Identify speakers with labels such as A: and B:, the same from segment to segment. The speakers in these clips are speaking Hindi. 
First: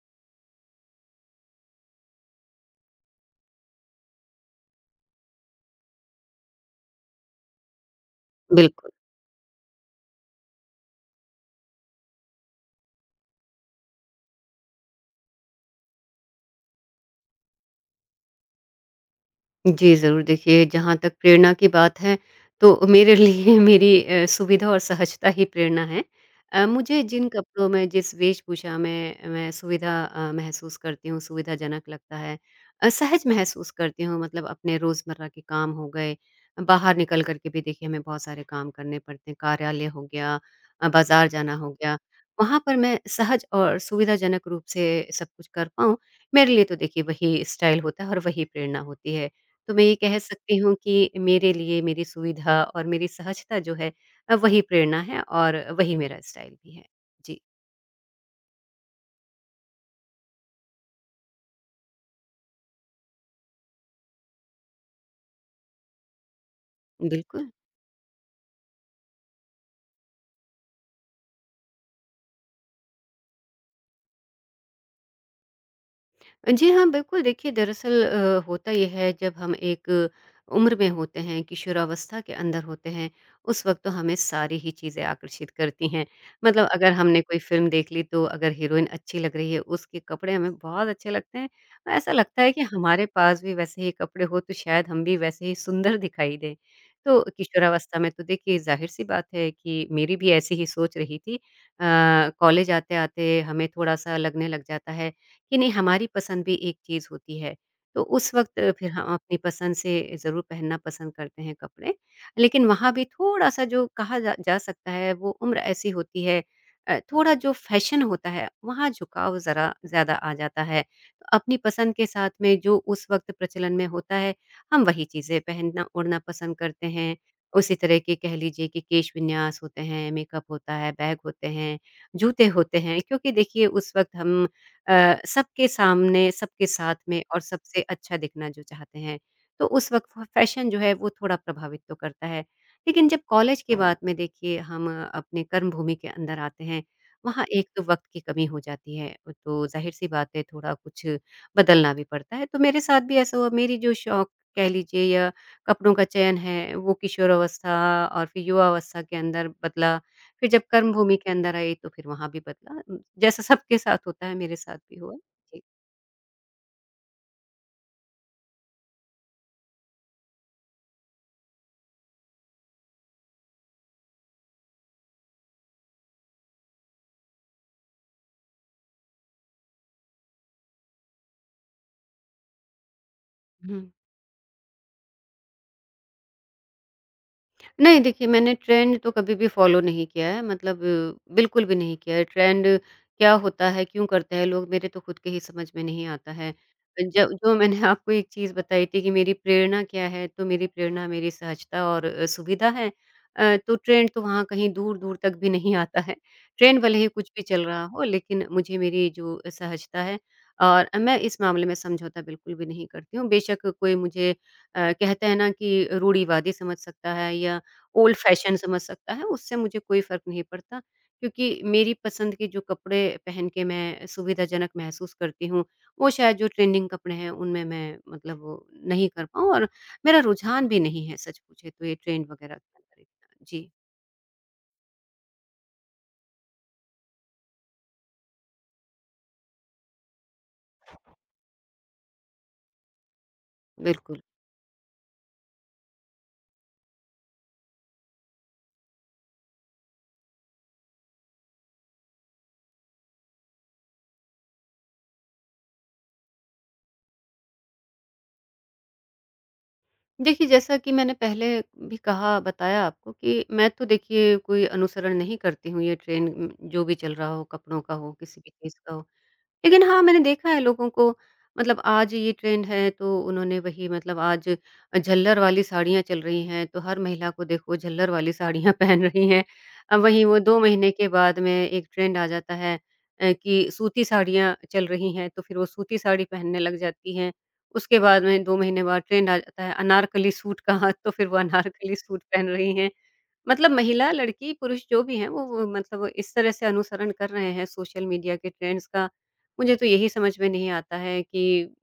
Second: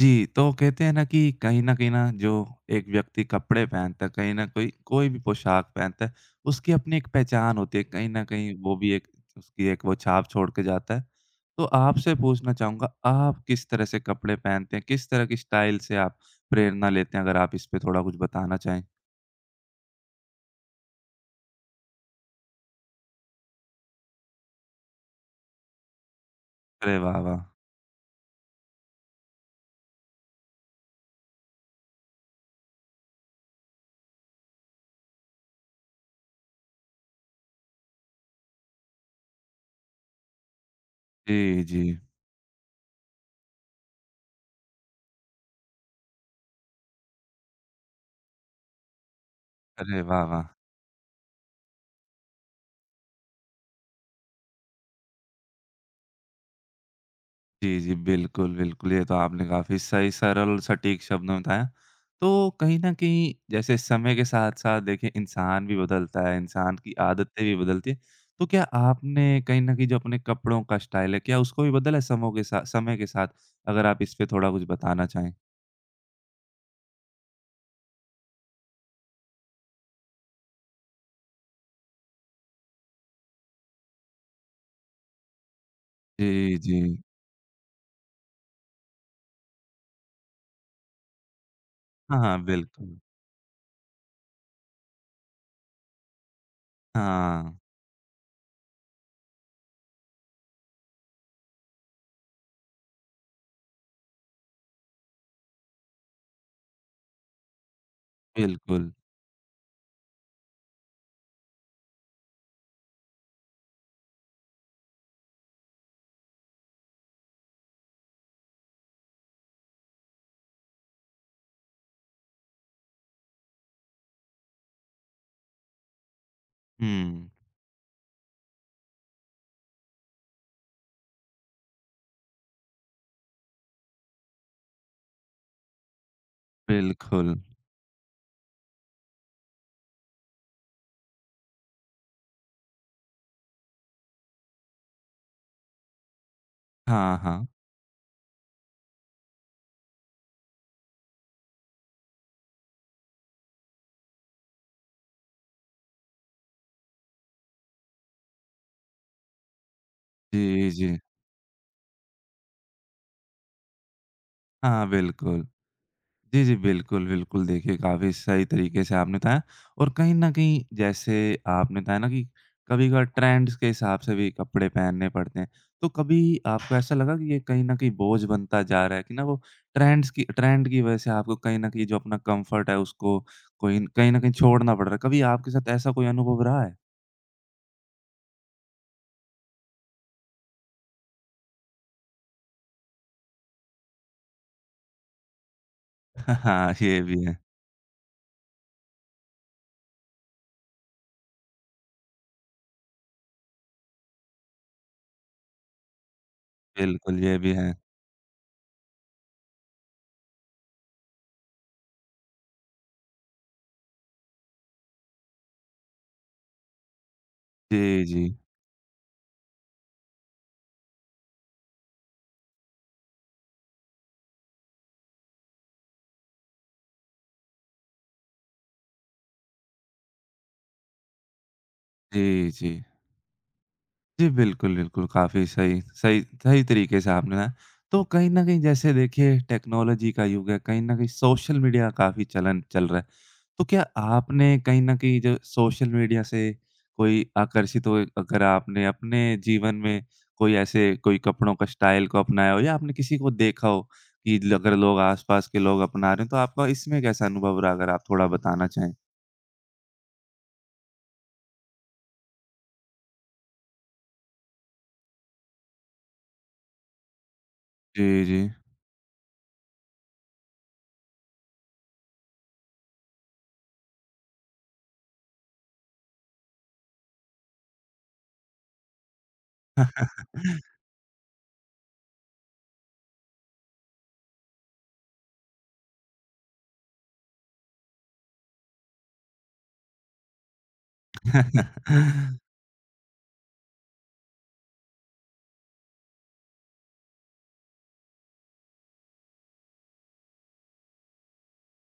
A: जी, तो कहते हैं ना कि कहीं न कहीं ना जो एक व्यक्ति कपड़े पहनता है, कहीं न कोई कोई भी पोशाक पहनता है, उसकी अपनी एक पहचान होती है, कहीं न कहीं वो
B: बिल्कुल।
A: भी एक उसकी एक वो छाप छोड़ के जाता है। तो आपसे पूछना चाहूँगा, आप किस तरह से कपड़े पहनते हैं? किस तरह की स्टाइल से आप प्रेरणा लेते हैं? अगर आप इस पे थोड़ा कुछ बताना चाहें?
B: जी, ज़रूर। देखिए, जहाँ तक प्रेरणा की बात है, तो मेरे लिए मेरी सुविधा और सहजता ही प्रेरणा है।
A: अरे
B: मुझे
A: वाह,
B: जिन
A: वाह!
B: कपड़ों में, जिस वेशभूषा में मैं सुविधा महसूस करती हूँ, सुविधाजनक लगता है, सहज महसूस करती हूँ, मतलब अपने रोज़मर्रा के काम हो गए, बाहर निकल कर के भी देखिए हमें बहुत सारे काम करने पड़ते हैं, कार्यालय हो गया, बाज़ार जाना
A: जी,
B: हो गया,
A: जी।
B: वहाँ पर मैं सहज और सुविधाजनक रूप से सब कुछ कर पाऊँ, मेरे लिए तो देखिए वही स्टाइल होता है और वही प्रेरणा होती है। तो मैं ये
A: अरे
B: कह
A: वाह, वाह!
B: सकती हूँ कि मेरे लिए मेरी सुविधा और मेरी सहजता जो है, वही प्रेरणा है और वही मेरा स्टाइल भी है। जी,
A: जी, जी। बिल्कुल, बिल्कुल। ये तो आपने काफ़ी सही, सरल, सटीक शब्दों में बताया। तो कहीं न कहीं जैसे समय के साथ-साथ देखिए इंसान भी बदलता है, इंसान की आदतें
B: बिल्कुल।
A: भी बदलती हैं। तो क्या आपने कहीं न कहीं जो अपने कपड़ों का स्टाइल है, क्या उसको भी बदला है समों के साथ समय के साथ? अगर आप इस पे थोड़ा कुछ बताना चाहें।
B: जी हाँ, बिल्कुल। देखिए, दरअसल होता ये है जब हम एक उम्र में होते हैं, किशोरावस्था के अंदर होते हैं, उस वक़्त तो हमें सारी ही चीज़ें आकर्षित करती हैं।
A: जी,
B: मतलब
A: जी।
B: अगर हमने कोई फ़िल्म देख ली तो अगर हीरोइन अच्छी लग रही है, उसके कपड़े हमें बहुत अच्छे लगते हैं। ऐसा
A: हाँ, हाँ,
B: लगता है कि
A: बिल्कुल।
B: हमारे पास भी वैसे ही कपड़े हो तो शायद हम भी वैसे ही सुंदर दिखाई दें। तो
A: हाँ,
B: किशोरावस्था में तो देखिए ज़ाहिर-सी बात है कि मेरी भी ऐसी ही सोच रही थी। कॉलेज आते-आते हमें थोड़ा-सा लगने लग जाता है कि नहीं हमारी पसंद भी एक चीज़ होती है। तो उस वक़्त फिर
A: बिल्कुल।
B: हम अपनी पसंद से ज़रूर पहनना पसंद करते हैं कपड़े। लेकिन वहाँ भी थोड़ा-सा जो कहा जा जा सकता है वो उम्र ऐसी होती है, थोड़ा जो फ़ैशन होता है वहाँ झुकाव ज़रा ज़्यादा आ जाता है। तो अपनी पसंद के साथ में जो उस वक़्त प्रचलन में होता है हम वही चीज़ें पहनना ओढ़ना पसंद करते हैं।
A: हुँ,
B: उसी तरह के कह लीजिए कि केश विन्यास होते हैं, मेकअप होता है, बैग होते हैं, जूते होते हैं क्योंकि देखिए उस वक़्त हम सबके सामने, सबके साथ में
A: बिल्कुल।
B: और सबसे अच्छा दिखना जो चाहते हैं। तो उस वक़्त फ फ़ैशन जो है वो थोड़ा प्रभावित तो करता है। लेकिन जब कॉलेज की बात में देखिए हम अपने कर्मभूमि के अंदर आते हैं,
A: हाँ,
B: वहाँ
A: हाँ।
B: एक तो वक़्त की कमी हो जाती है। तो ज़ाहिर-सी बात है थोड़ा कुछ बदलना भी पड़ता है। तो मेरे साथ भी ऐसा हुआ, मेरी जो शौक कह लीजिए या कपड़ों का चयन है वो किशोरावस्था और फिर युवावस्था के अंदर बदला। फिर जब
A: जी, जी।
B: कर्मभूमि के अंदर आई तो फिर वहाँ भी बदला। जैसा सबके साथ होता है मेरे साथ
A: हाँ,
B: भी हुआ।
A: बिल्कुल।
B: जी।
A: जी, जी। बिल्कुल, बिल्कुल। देखिए, काफ़ी सही तरीके से आपने बताया और कहीं न कहीं जैसे आपने बताया ना कि कभी-कभार ट्रेंड्स के हिसाब से भी कपड़े पहनने पड़ते हैं। तो कभी आपको ऐसा लगा कि ये कहीं न कहीं बोझ बनता जा रहा है कि ना वो ट्रेंड की वज़ह से आपको कहीं न कहीं जो अपना कम्फ़र्ट है उसको कोई
B: हम्म।
A: कहीं न कहीं छोड़ना पड़ रहा है। कभी आपके साथ ऐसा कोई अनुभव रहा है?
B: नहीं, देखिए मैंने ट्रेंड तो कभी भी फ़ॉलो नहीं किया है, मतलब बिल्कुल भी नहीं किया है। ट्रेंड क्या होता है, क्यों करते हैं लोग, मेरे तो खुद के ही समझ में नहीं आता है।
A: हाँ, ये
B: ज
A: भी है।
B: जो मैंने आपको एक चीज़ बताई थी कि मेरी प्रेरणा क्या है, तो मेरी प्रेरणा मेरी सहजता और सुविधा है। तो ट्रेंड तो वहाँ कहीं दूर-दूर तक भी नहीं आता है। ट्रेंड भले ही
A: बिल्कुल,
B: कुछ
A: ये
B: भी
A: भी
B: चल
A: है।
B: रहा हो लेकिन मुझे मेरी जो सहजता है और मैं इस मामले में समझौता बिल्कुल भी नहीं करती हूँ। बेशक कोई मुझे कहते हैं ना कि रूढ़िवादी समझ सकता है या
A: जी,
B: ओल्ड
A: जी।
B: फैशन समझ सकता है, उससे मुझे कोई फ़र्क नहीं पड़ता क्योंकि मेरी पसंद के जो कपड़े पहन के मैं सुविधाजनक महसूस करती हूँ, वो शायद जो ट्रेंडिंग कपड़े हैं, उनमें मैं मतलब वो नहीं कर पाऊँ, और मेरा रुझान भी नहीं है, सच पूछे तो ये ट्रेंड
A: जी,
B: वगैरह का
A: जी।
B: खरीदना। जी,
A: जी, बिल्कुल, बिल्कुल। काफ़ी सही सही सही तरीके से आपने ना तो कहीं न कहीं जैसे देखिए टेक्नोलॉजी का युग है, कहीं न कहीं सोशल मीडिया काफ़ी चलन चल रहा है। तो क्या
B: बिल्कुल।
A: आपने कहीं न कहीं जो सोशल मीडिया से कोई आकर्षित हुए अगर आपने अपने जीवन में कोई कपड़ों का स्टाइल को अपनाया हो या आपने किसी को देखा हो कि ल अगर लोग आस-पास के लोग अपना रहे हैं, तो आपका इसमें कैसा अनुभव रहा? अगर आप थोड़ा बताना चाहें।
B: देखिए, जैसा कि मैंने पहले भी कहा बताया आपको कि मैं तो देखिए कोई अनुसरण नहीं करती हूँ, ये ट्रेंड जो भी चल रहा हो, कपड़ों का हो,
A: जी,
B: किसी
A: जी।
B: भी चीज़ का हो। लेकिन हाँ, मैंने देखा है लोगों को, मतलब आज ये ट्रेंड है तो उन्होंने वही, मतलब आज झल्लर वाली साड़ियाँ चल रही हैं, तो हर महिला को देखो झल्लर वाली साड़ियाँ पहन रही हैं। वहीं वो 2 महीने के बाद में एक ट्रेंड आ जाता है कि सूती साड़ियाँ चल रही हैं, तो फिर वो सूती साड़ी पहनने लग जाती हैं। उसके बाद में 2 महीने बाद ट्रेंड आ जाता है अनारकली सूट का। हाँ, तो फिर वो अनारकली सूट पहन रही हैं। मतलब महिला, लड़की, पुरुष जो भी हैं वो मतलब इस तरह से अनुसरण कर रहे हैं सोशल मीडिया के ट्रेंड्स का। मुझे तो यही समझ में नहीं आता है कि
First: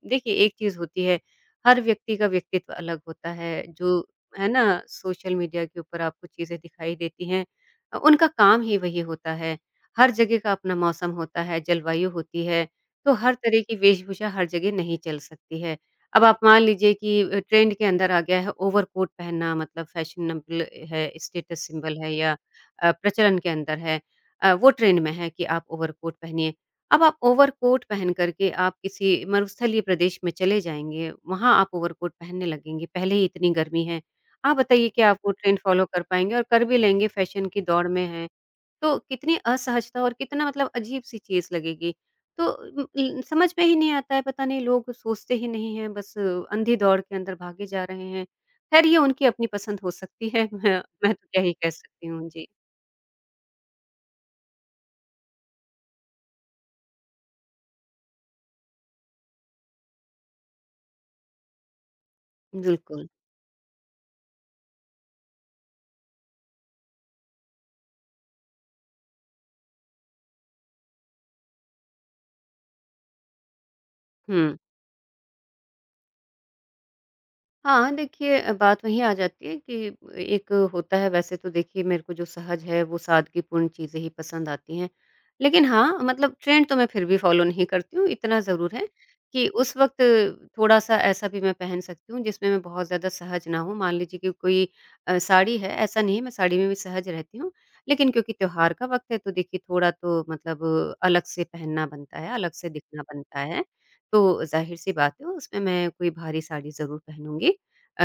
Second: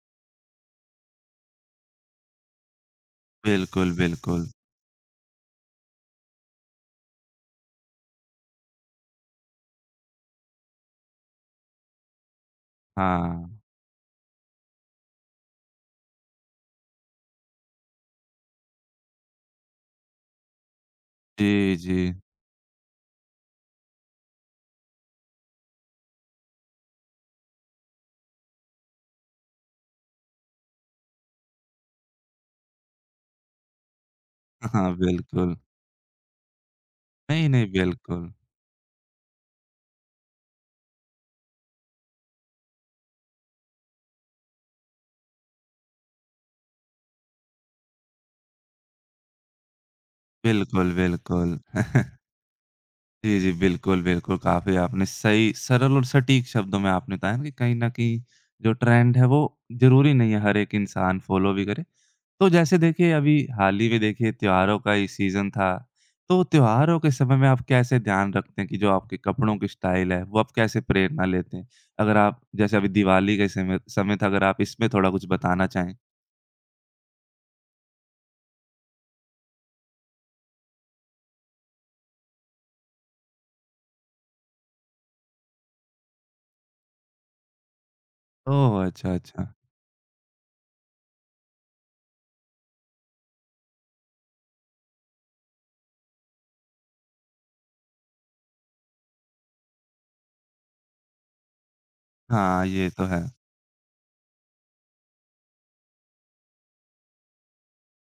B: देखिए एक चीज़ होती है, हर व्यक्ति का व्यक्तित्व अलग होता है,
A: बिल्कुल,
B: जो
A: बिल्कुल।
B: है ना। सोशल मीडिया के ऊपर आपको चीज़ें दिखाई देती हैं, उनका काम ही वही होता है। हर जगह का अपना मौसम होता है, जलवायु होती है, तो हर तरह
A: हाँ।
B: की वेशभूषा हर जगह नहीं चल सकती है। अब आप मान लीजिए कि ट्रेंड के अंदर आ गया है ओवरकोट पहनना, मतलब फैशनेबल है, स्टेटस
A: जी,
B: सिंबल है
A: जी।
B: या प्रचलन के अंदर है। वो ट्रेंड में है कि आप ओवरकोट पहनिए। अब आप ओवरकोट पहन कर के आप किसी मरुस्थलीय प्रदेश में चले जाएँगे, वहाँ आप ओवरकोट पहनने लगेंगे, पहले ही इतनी गर्मी है। आप बताइए
A: हाँ,
B: कि आप वो
A: बिल्कुल।
B: ट्रेंड फ़ॉलो कर पाएँगे और कर भी लेंगे फ़ैशन
A: नहीं,
B: की
A: नहीं,
B: दौड़ में हैं,
A: बिल्कुल।
B: तो कितनी असहजता और कितना मतलब अजीब-सी चीज़ लगेगी। तो उम, इ समझ में ही नहीं आता है, पता नहीं लोग सोचते ही नहीं हैं, बस अंधी दौड़ के अंदर भागे जा रहे हैं। ख़ैर ये उनकी अपनी पसंद हो सकती है,
A: बिल्कुल,
B: मैं तो क्या
A: बिल्कुल।
B: ही कह सकती हूँ। जी,
A: जी, जी, बिल्कुल, बिल्कुल, काफ़ी आपने सही, सरल और सटीक शब्दों में आपने बताया ना कि कहीं न कहीं जो ट्रेंड है, वो ज़रूरी नहीं है हर एक इंसान फ़ॉलो भी करे। तो जैसे
B: बिल्कुल।
A: देखिए अभी हाल ही में देखिए त्योहारों का ही सीज़न था, तो त्योहारों के समय में आप कैसे ध्यान रखते हैं कि जो आपके कपड़ों की स्टाइल है, वो आप कैसे प्रेरणा लेते हैं? अगर आप जैसे अभी दिवाली के समय समय था, अगर
B: हुँ।
A: आप इसमें थोड़ा कुछ बताना चाहें?
B: हाँ, देखिए बात वहीं आ जाती है कि एक होता है, वैसे तो देखिए मेरे को जो सहज है वो सादगीपूर्ण चीज़ें ही पसंद आती हैं। लेकिन हाँ, मतलब ट्रेंड तो मैं फिर भी फ़ॉलो नहीं करती हूँ, इतना ज़रूर
A: ओह!
B: है
A: अच्छा,
B: कि
A: अच्छा।
B: उस वक़्त थोड़ा-सा ऐसा भी मैं पहन सकती हूँ जिसमें मैं बहुत ज़्यादा सहज ना हूँ। मान लीजिए कि कोई साड़ी है, ऐसा नहीं है, मैं साड़ी में भी सहज रहती हूँ, लेकिन क्योंकि त्योहार का वक़्त है तो देखिए थोड़ा तो मतलब अलग से पहनना बनता है, अलग
A: हाँ,
B: से
A: ये
B: दिखना
A: तो है।
B: बनता है। तो ज़ाहिर-सी बात है उसमें मैं कोई भारी साड़ी ज़रूर पहनूँगी। अ,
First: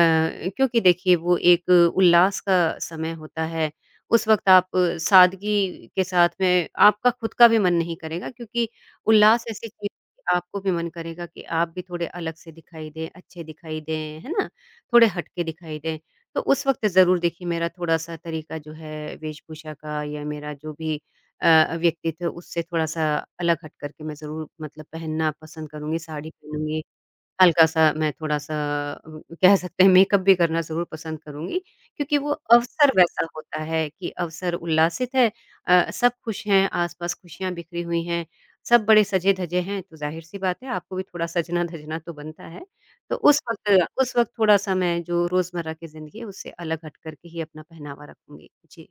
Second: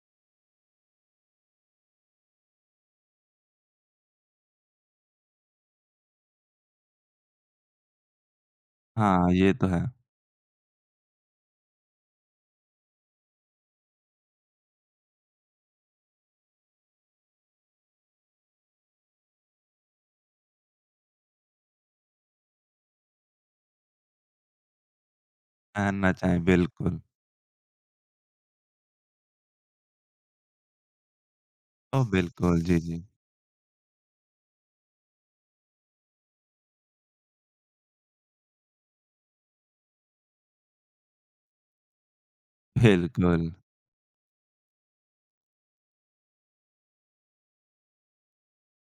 B: क्योंकि देखिए वो एक उल्लास का समय होता है, उस वक़्त आप सादगी के साथ में आपका खुद का भी मन नहीं करेगा क्योंकि
A: हाँ,
B: उल्लास
A: ये तो
B: ऐसी
A: है।
B: चीज़, आपको भी मन करेगा कि आप भी थोड़े अलग से दिखाई दें, अच्छे दिखाई दें, है ना? थोड़े हट के दिखाई दें। तो उस वक़्त ज़रूर देखिए मेरा थोड़ा-सा तरीका जो है वेशभूषा का या मेरा जो भी व्यक्तित्व है, उससे थोड़ा-सा अलग हट कर के मैं ज़रूर मतलब पहनना पसंद करूँगी,
A: पहनना
B: साड़ी
A: चाहे,
B: पहनूँगी।
A: बिल्कुल।
B: हल्का-सा मैं थोड़ा-सा कह सकते हैं मेकअप भी करना ज़रूर पसंद करूँगी,
A: ओह!
B: क्योंकि वो
A: बिल्कुल, जी,
B: अवसर
A: जी।
B: वैसा होता है कि अवसर उल्लासित है, सब खुश हैं, आस-पास खुशियाँ बिखरी हुई हैं, सब बड़े सजे-धजे हैं, तो ज़ाहिर-सी बात है आपको भी थोड़ा सजना-धजना तो बनता है। तो उस
A: बिल्कुल।
B: वक़्त उस वक़्त थोड़ा-सा मैं जो रोज़मर्रा की ज़िंदगी है, उससे अलग हट कर के ही अपना पहनावा रखूँगी। जी।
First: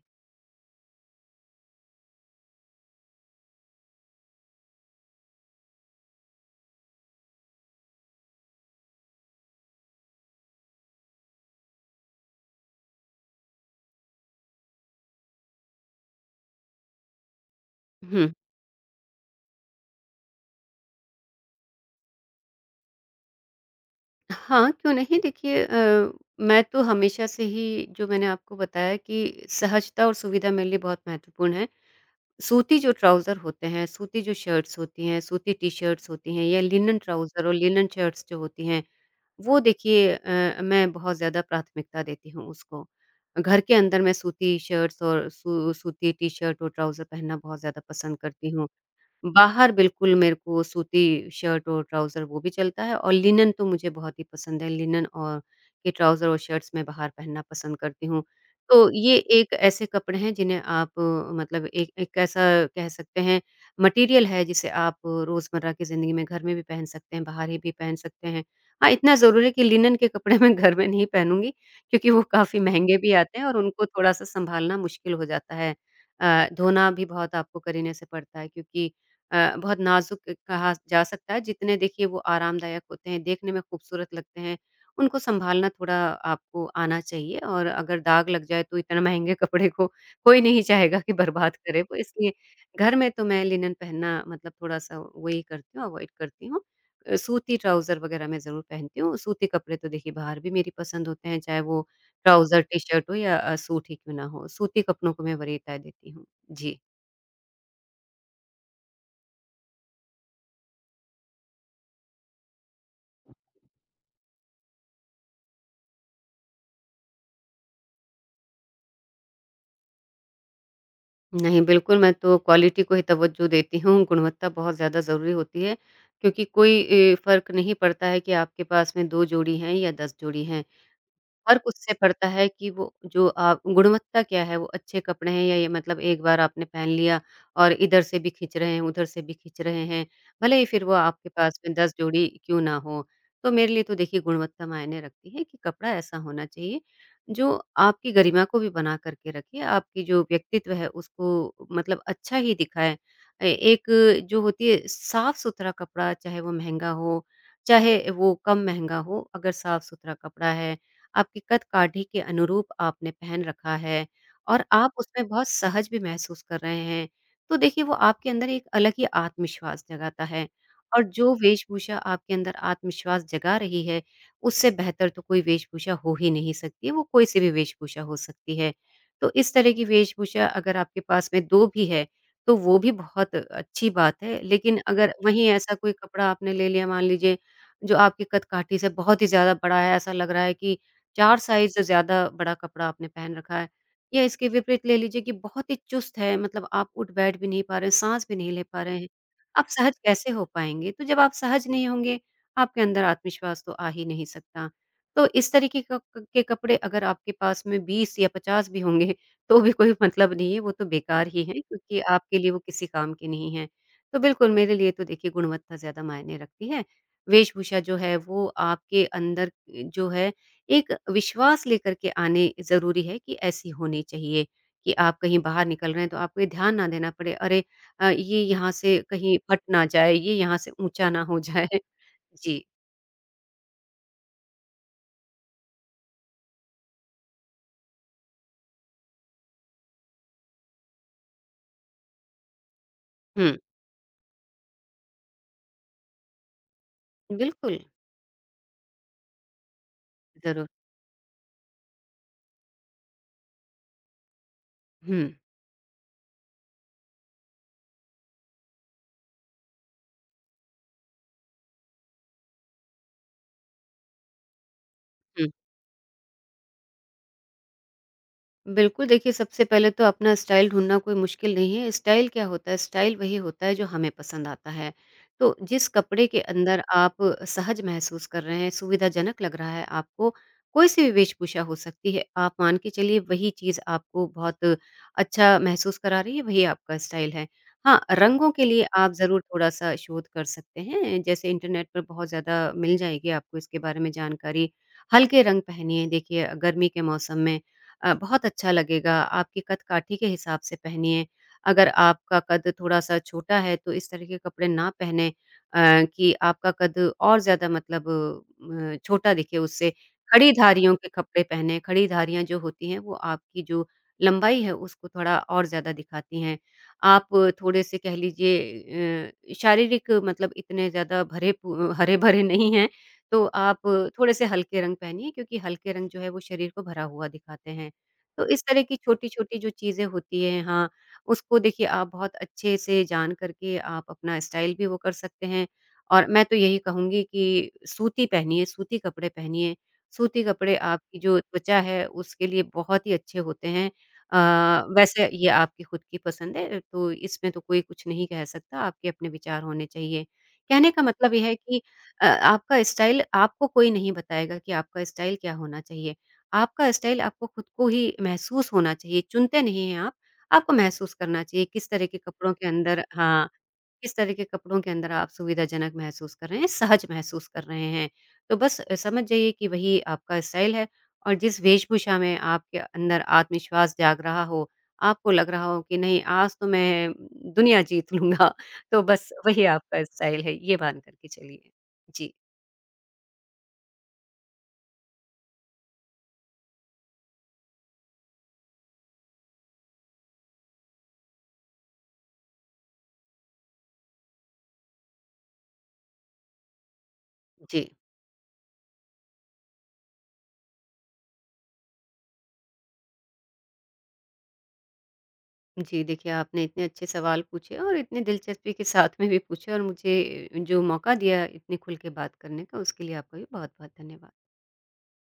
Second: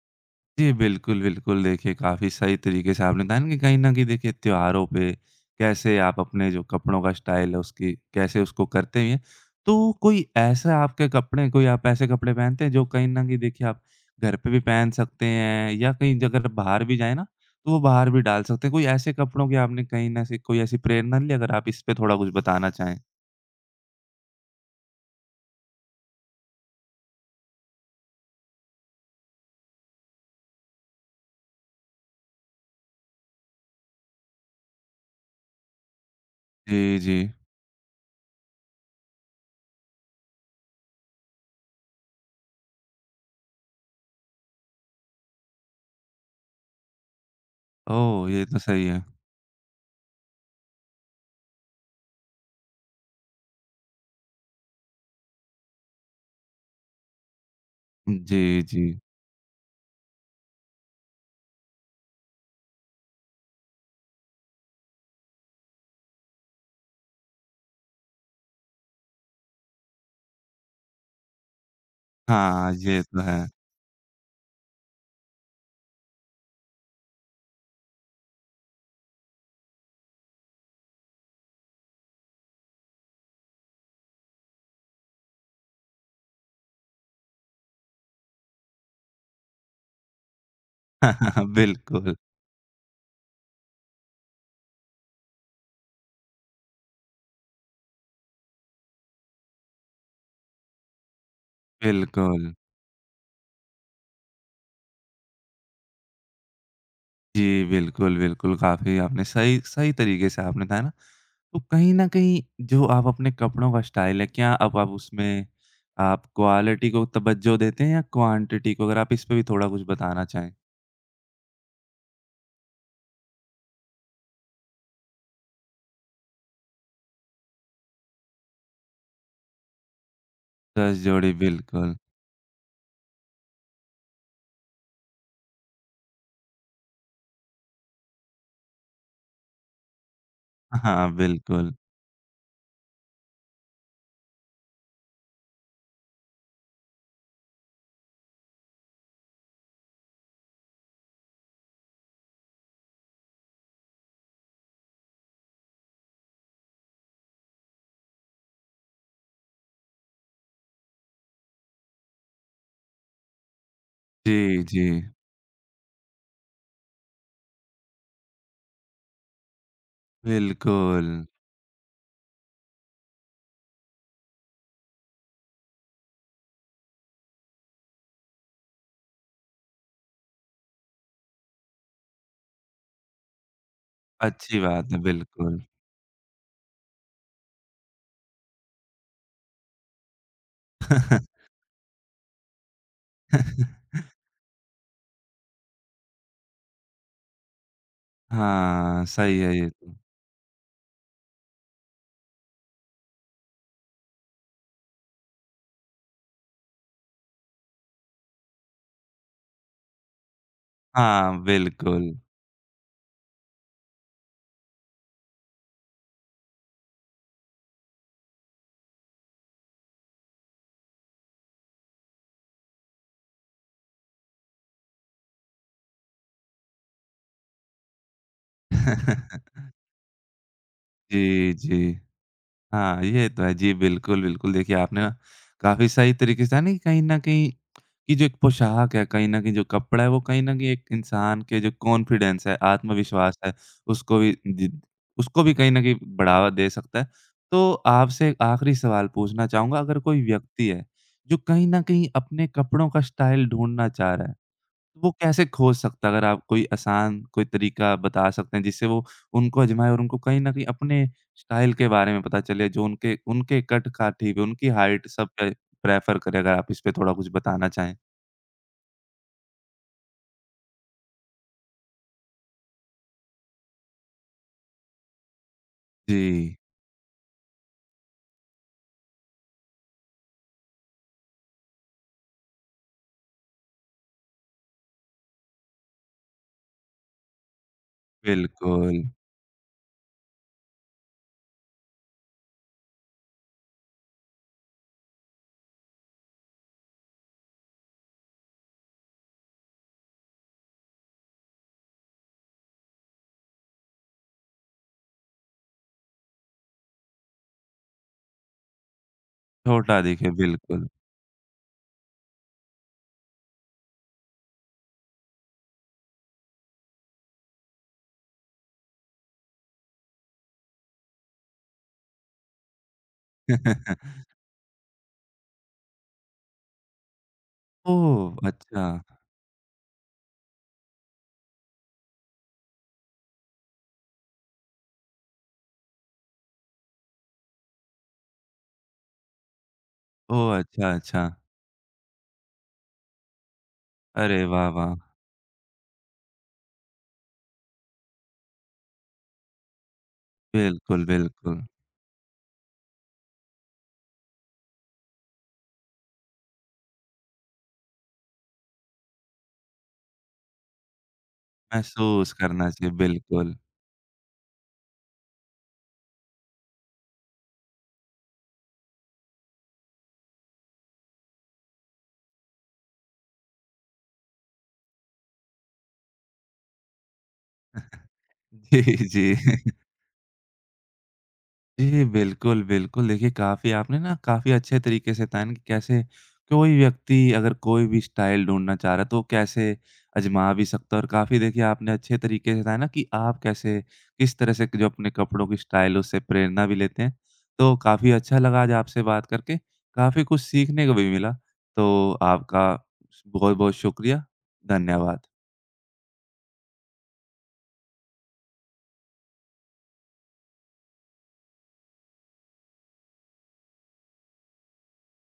A: जी, बिल्कुल, बिल्कुल। देखिए, काफ़ी सही तरीके से आपने बताया ना कि कहीं न कहीं देखिए त्योहारों पे कैसे आप अपने जो कपड़ों का स्टाइल है उसकी कैसे उसको करते हैं। तो कोई ऐसा आपके कपड़े कोई आप ऐसे कपड़े पहनते हैं जो कहीं न कहीं देखिए आप घर पे भी पहन सकते हैं या कहीं ज अगर बाहर भी जाएँ ना, तो वो बाहर भी
B: हुँ।
A: डाल सकते हैं। कोई ऐसे कपड़ों की आपने कहीं न से कोई ऐसी प्रेरणा ली, अगर आप इस पे थोड़ा कुछ बताना चाहें?
B: हाँ, क्यों नहीं? देखिए मैं तो हमेशा से ही जो मैंने आपको बताया कि सहजता और सुविधा मेरे लिए बहुत महत्वपूर्ण है। सूती जो ट्राउज़र होते हैं, सूती जो शर्ट्स होती हैं, सूती टी-शर्ट्स होती हैं या लिनन
A: जी, जी।
B: ट्राउज़र और लिनन शर्ट्स जो होती हैं, वो देखिए मैं बहुत ज़्यादा प्राथमिकता देती हूँ उसको। घर के अंदर मैं सूती शर्ट्स और सू सूती टी-शर्ट और ट्राउज़र पहनना बहुत ज़्यादा पसंद
A: ओह! ये
B: करती
A: तो
B: हूँ।
A: सही है।
B: बाहर बिल्कुल मेरे को सूती शर्ट और ट्राउज़र वो भी चलता है और लिनन तो मुझे बहुत ही पसंद है। लिनन और के ट्राउज़र और शर्ट्स मैं बाहर पहनना पसंद करती हूँ।
A: जी, जी।
B: तो ये एक ऐसे कपड़े हैं जिन्हें आप मतलब एक एक ऐसा कह सकते हैं मटीरियल है जिसे आप रोज़मर्रा की ज़िंदगी में घर में भी पहन सकते हैं, बाहर ही भी पहन सकते हैं। हाँ, इतना ज़रूर है कि लिनन के कपड़े मैं घर में नहीं पहनूँगी क्योंकि वो काफ़ी
A: हाँ,
B: महँगे
A: ये
B: भी
A: तो
B: आते
A: है।
B: हैं और उनको थोड़ा-सा सँभालना मुश्किल हो जाता है। धोना भी बहुत आपको करीने से पड़ता है क्योंकि बहुत नाज़ुक कहा जा सकता है, जितने देखिए वो आरामदायक होते हैं, देखने में खूबसूरत लगते हैं, उनको सँभालना थोड़ा आपको आना चाहिए और अगर दाग लग जाए तो इतना महँगे कपड़े को कोई नहीं चाहेगा कि बर्बाद करे वो,
A: बिल्कुल,
B: इसलिए घर में तो मैं लिनन पहनना मतलब थोड़ा-सा वही करती हूँ, अवॉइड करती हूँ। सूती ट्राउज़र वग़ैरह मैं ज़रूर पहनती हूँ, सूती कपड़े तो देखिए बाहर भी मेरी पसंद होते हैं, चाहे वो
A: बिल्कुल।
B: ट्राउज़र, टी-शर्ट हो या सूट ही क्यों ना हो, सूती कपड़ों को मैं वरीयता देती हूँ। जी।
A: जी, बिल्कुल, बिल्कुल, काफ़ी आपने सही सही तरीके से आपने बताया ना, तो कहीं न कहीं जो आप अपने कपड़ों का स्टाइल है, क्या अब आप उसमें आप क्वालिटी को तवज्जो देते हैं या क्वांटिटी को? अगर आप इस पे भी थोड़ा कुछ बताना चाहें।
B: नहीं, बिल्कुल, मैं तो क्वालिटी को ही तवज्जो देती हूँ, गुणवत्ता बहुत ज़्यादा ज़रूरी होती है, क्योंकि कोई फ़र्क नहीं पड़ता है कि आपके पास में 2 जोड़ी हैं या 10 जोड़ी हैं।
A: 10 जोड़ी
B: फ़र्क उससे
A: बिल्कुल।
B: पड़ता है कि वो जो आप गुणवत्ता क्या है, वो अच्छे कपड़े हैं या ये मतलब एक बार आपने पहन लिया और इधर से भी खींच रहे हैं, उधर से भी खींच रहे हैं, भले ही फिर वो
A: हाँ,
B: आपके पास
A: बिल्कुल।
B: में 10 जोड़ी क्यों ना हो। तो मेरे लिए तो देखिए गुणवत्ता मायने रखती है कि कपड़ा ऐसा होना चाहिए जो आपकी गरिमा को भी बना कर के रखे, आपकी जो व्यक्तित्व है उसको मतलब अच्छा ही दिखाए। ए एक जो होती है साफ-सुथरा कपड़ा चाहे वो महँगा हो, चाहे वो कम महँगा हो, अगर साफ-सुथरा कपड़ा है आपकी कद-काठी के अनुरूप आपने पहन रखा है और
A: जी, जी।
B: आप उसमें बहुत सहज भी महसूस कर रहे हैं। तो देखिए वो आपके अंदर एक अलग ही आत्मविश्वास जगाता है और
A: बिल्कुल,
B: जो वेशभूषा आपके अंदर आत्मविश्वास जगा रही है, उससे बेहतर तो कोई वेशभूषा हो ही नहीं सकती है, वो कोई सी भी वेशभूषा हो सकती है। तो इस तरह की वेशभूषा अगर आपके पास में 2 भी है, तो वो भी बहुत अच्छी बात है।
A: अच्छी
B: लेकिन
A: बात है,
B: अगर वहीं
A: बिल्कुल।
B: ऐसा कोई कपड़ा आपने ले लिया मान लीजिए जो आपकी कद-काठी से बहुत ही ज़्यादा बड़ा है, ऐसा लग रहा है कि 4 साइज़ से ज़्यादा बड़ा कपड़ा आपने पहन रखा है। या इसके विपरीत ले लीजिए कि बहुत ही चुस्त है, मतलब आप उठ-बैठ भी नहीं पा रहे हैं, साँस भी नहीं ले पा रहे
A: हाँ,
B: हैं।
A: सही है
B: आप
A: ये तो।
B: सहज कैसे हो पाएँगे? तो जब आप सहज नहीं होंगे, आपके अंदर आत्मविश्वास तो आ ही नहीं सकता। तो इस तरीके क क के कपड़े अगर आपके पास में 20 या 50 भी होंगे, तो भी कोई मतलब नहीं है, वो तो बेकार
A: हाँ,
B: ही हैं क्योंकि
A: बिल्कुल।
B: आपके लिए वो किसी काम के नहीं हैं। तो बिल्कुल मेरे लिए तो देखिए गुणवत्ता ज़्यादा मायने रखती है। वेशभूषा जो है वो आपके अंदर जो है एक विश्वास लेकर के आने ज़रूरी है कि ऐसी होनी चाहिए कि आप कहीं बाहर निकल रहे हैं तो आपको ये ध्यान ना देना पड़े अरे ये यहाँ से कहीं फट ना जाए, ये यहाँ से ऊँचा ना हो
A: जी,
B: जाए।
A: जी।
B: जी।
A: हाँ, ये तो है। जी, बिल्कुल, बिल्कुल। देखिए, आपने ना काफ़ी सही तरीके से है नहीं कहीं न कहीं कि जो एक पोशाक है, कहीं न कहीं जो कपड़ा है, वो कहीं न कहीं एक इंसान के जो कॉन्फिडेंस है, आत्मविश्वास है,
B: हुँ,
A: उसको भी जिद उसको भी कहीं न कहीं बढ़ावा दे सकता है। तो
B: बिल्कुल,
A: आपसे एक आखिरी सवाल पूछना चाहूँगा, अगर कोई
B: ज़रूर।
A: व्यक्ति है, जो कहीं न कहीं अपने कपड़ों का स्टाइल ढूँढना चाह रहा है, तो वो
B: हुँ,
A: कैसे खोज सकता है? अगर आप कोई आसान कोई तरीका बता सकते हैं, जिससे वो उनको आज़माएँ और उनको कहीं न कहीं अपने स्टाइल के बारे में पता चले, जो उनके उनके कद-काठी पे, उनकी हाइट सब
B: हुँ।
A: पे प्रेफ़र करें, अगर आप इस पे थोड़ा कुछ बताना चाहें?
B: बिल्कुल, देखिए सबसे पहले तो अपना स्टाइल ढूँढना कोई मुश्किल नहीं है। स्टाइल क्या होता है? स्टाइल वही होता है जो हमें पसंद आता है। तो जिस कपड़े के
A: जी,
B: अंदर आप सहज महसूस कर रहे हैं, सुविधाजनक लग रहा है आपको, कोई-सी भी वेशभूषा हो सकती है। आप मान के चलिए वही चीज़ आपको बहुत अच्छा महसूस करा रही है, वही आपका स्टाइल है। हाँ, रंगों के लिए
A: बिल्कुल।
B: आप ज़रूर थोड़ा-सा शोध कर सकते हैं। जैसे इंटरनेट पर बहुत ज़्यादा मिल जाएगी आपको इसके बारे में जानकारी। हल्के रंग पहनिए देखिए गर्मी के मौसम में। बहुत अच्छा लगेगा। आपकी कद-काठी के हिसाब से पहनिए। अगर आपका कद थोड़ा-सा छोटा है तो इस तरह के कपड़े ना पहने अ, कि आपका कद और ज़्यादा मतलब छोटा दिखे उससे।
A: छोटा दिखे, बिल्कुल।
B: खड़ीधारियों के कपड़े पहने, खड़ीधारियाँ जो होती हैं वो आपकी जो लंबाई है उसको थोड़ा और ज़्यादा दिखाती हैं। आप थोड़े-से कह लीजिए शारीरिक मतलब इतने ज़्यादा भरे पु हरे-भरे नहीं हैं, तो आप थोड़े-से हल्के रंग पहनिए क्योंकि हल्के रंग जो है वो शरीर को भरा हुआ दिखाते हैं।
A: ओह!
B: तो इस तरह
A: अच्छा।
B: की छोटी-छोटी जो चीज़ें होती हैं हाँ, उसको देखिए आप बहुत अच्छे से जान करके आप अपना स्टाइल भी वो कर सकते हैं। और मैं तो यही कहूँगी कि सूती पहनिए। सूती
A: ओह!
B: कपड़े
A: अच्छा,
B: आपकी
A: अच्छा।
B: जो त्वचा है उसके लिए बहुत ही अच्छे होते हैं।
A: अरे वाह, वाह!
B: वैसे ये आपकी खुद की पसंद है तो इसमें तो कोई कुछ नहीं कह सकता, आपके अपने विचार होने चाहिए। कहने का
A: बिल्कुल,
B: मतलब ये है
A: बिल्कुल।
B: कि आपका स्टाइल आपको कोई नहीं बताएगा कि आपका स्टाइल क्या होना चाहिए। आपका स्टाइल आपको खुद को ही महसूस होना चाहिए, चुनते नहीं हैं आप, आपको महसूस करना चाहिए किस तरह के
A: महसूस
B: कपड़ों के
A: करना चाहिए,
B: अंदर हाँ,
A: बिल्कुल।
B: किस तरह के कपड़ों के अंदर आप सुविधाजनक महसूस कर रहे हैं, सहज महसूस कर रहे हैं। तो बस समझ जाइए कि वही आपका स्टाइल है और जिस वेशभूषा में आपके अंदर आत्मविश्वास जाग रहा हो, आपको लग रहा हो कि नहीं आज तो मैं दुनिया जीत लूँगा, तो बस
A: जी,
B: वही
A: जी।
B: आपका स्टाइल है, ये मान कर के चलिए।
A: जी,
B: जी,
A: बिल्कुल, बिल्कुल। देखिए, काफ़ी आपने ना काफ़ी अच्छे तरीके से बताया ना कि कैसे कोई व्यक्ति अगर कोई भी स्टाइल ढूँढना चाह रहा है, तो वो कैसे आज़मा भी सकता है और काफ़ी देखिए आपने अच्छे तरीके से बताया ना कि आप कैसे किस तरह से जो अपने कपड़ों की स्टाइल है, उससे प्रेरणा भी लेते हैं। तो
B: जी।
A: काफ़ी अच्छा लगा आज आपसे बात करके, काफ़ी कुछ सीखने को भी मिला। तो आपका बहुत-बहुत शुक्रिया। धन्यवाद।
B: जी, देखिए आपने इतने अच्छे सवाल पूछे और इतनी दिलचस्पी के साथ में भी पूछे और मुझे जो मौका दिया इतने खुल के बात करने का उसके लिए आपका भी बहुत-बहुत धन्यवाद।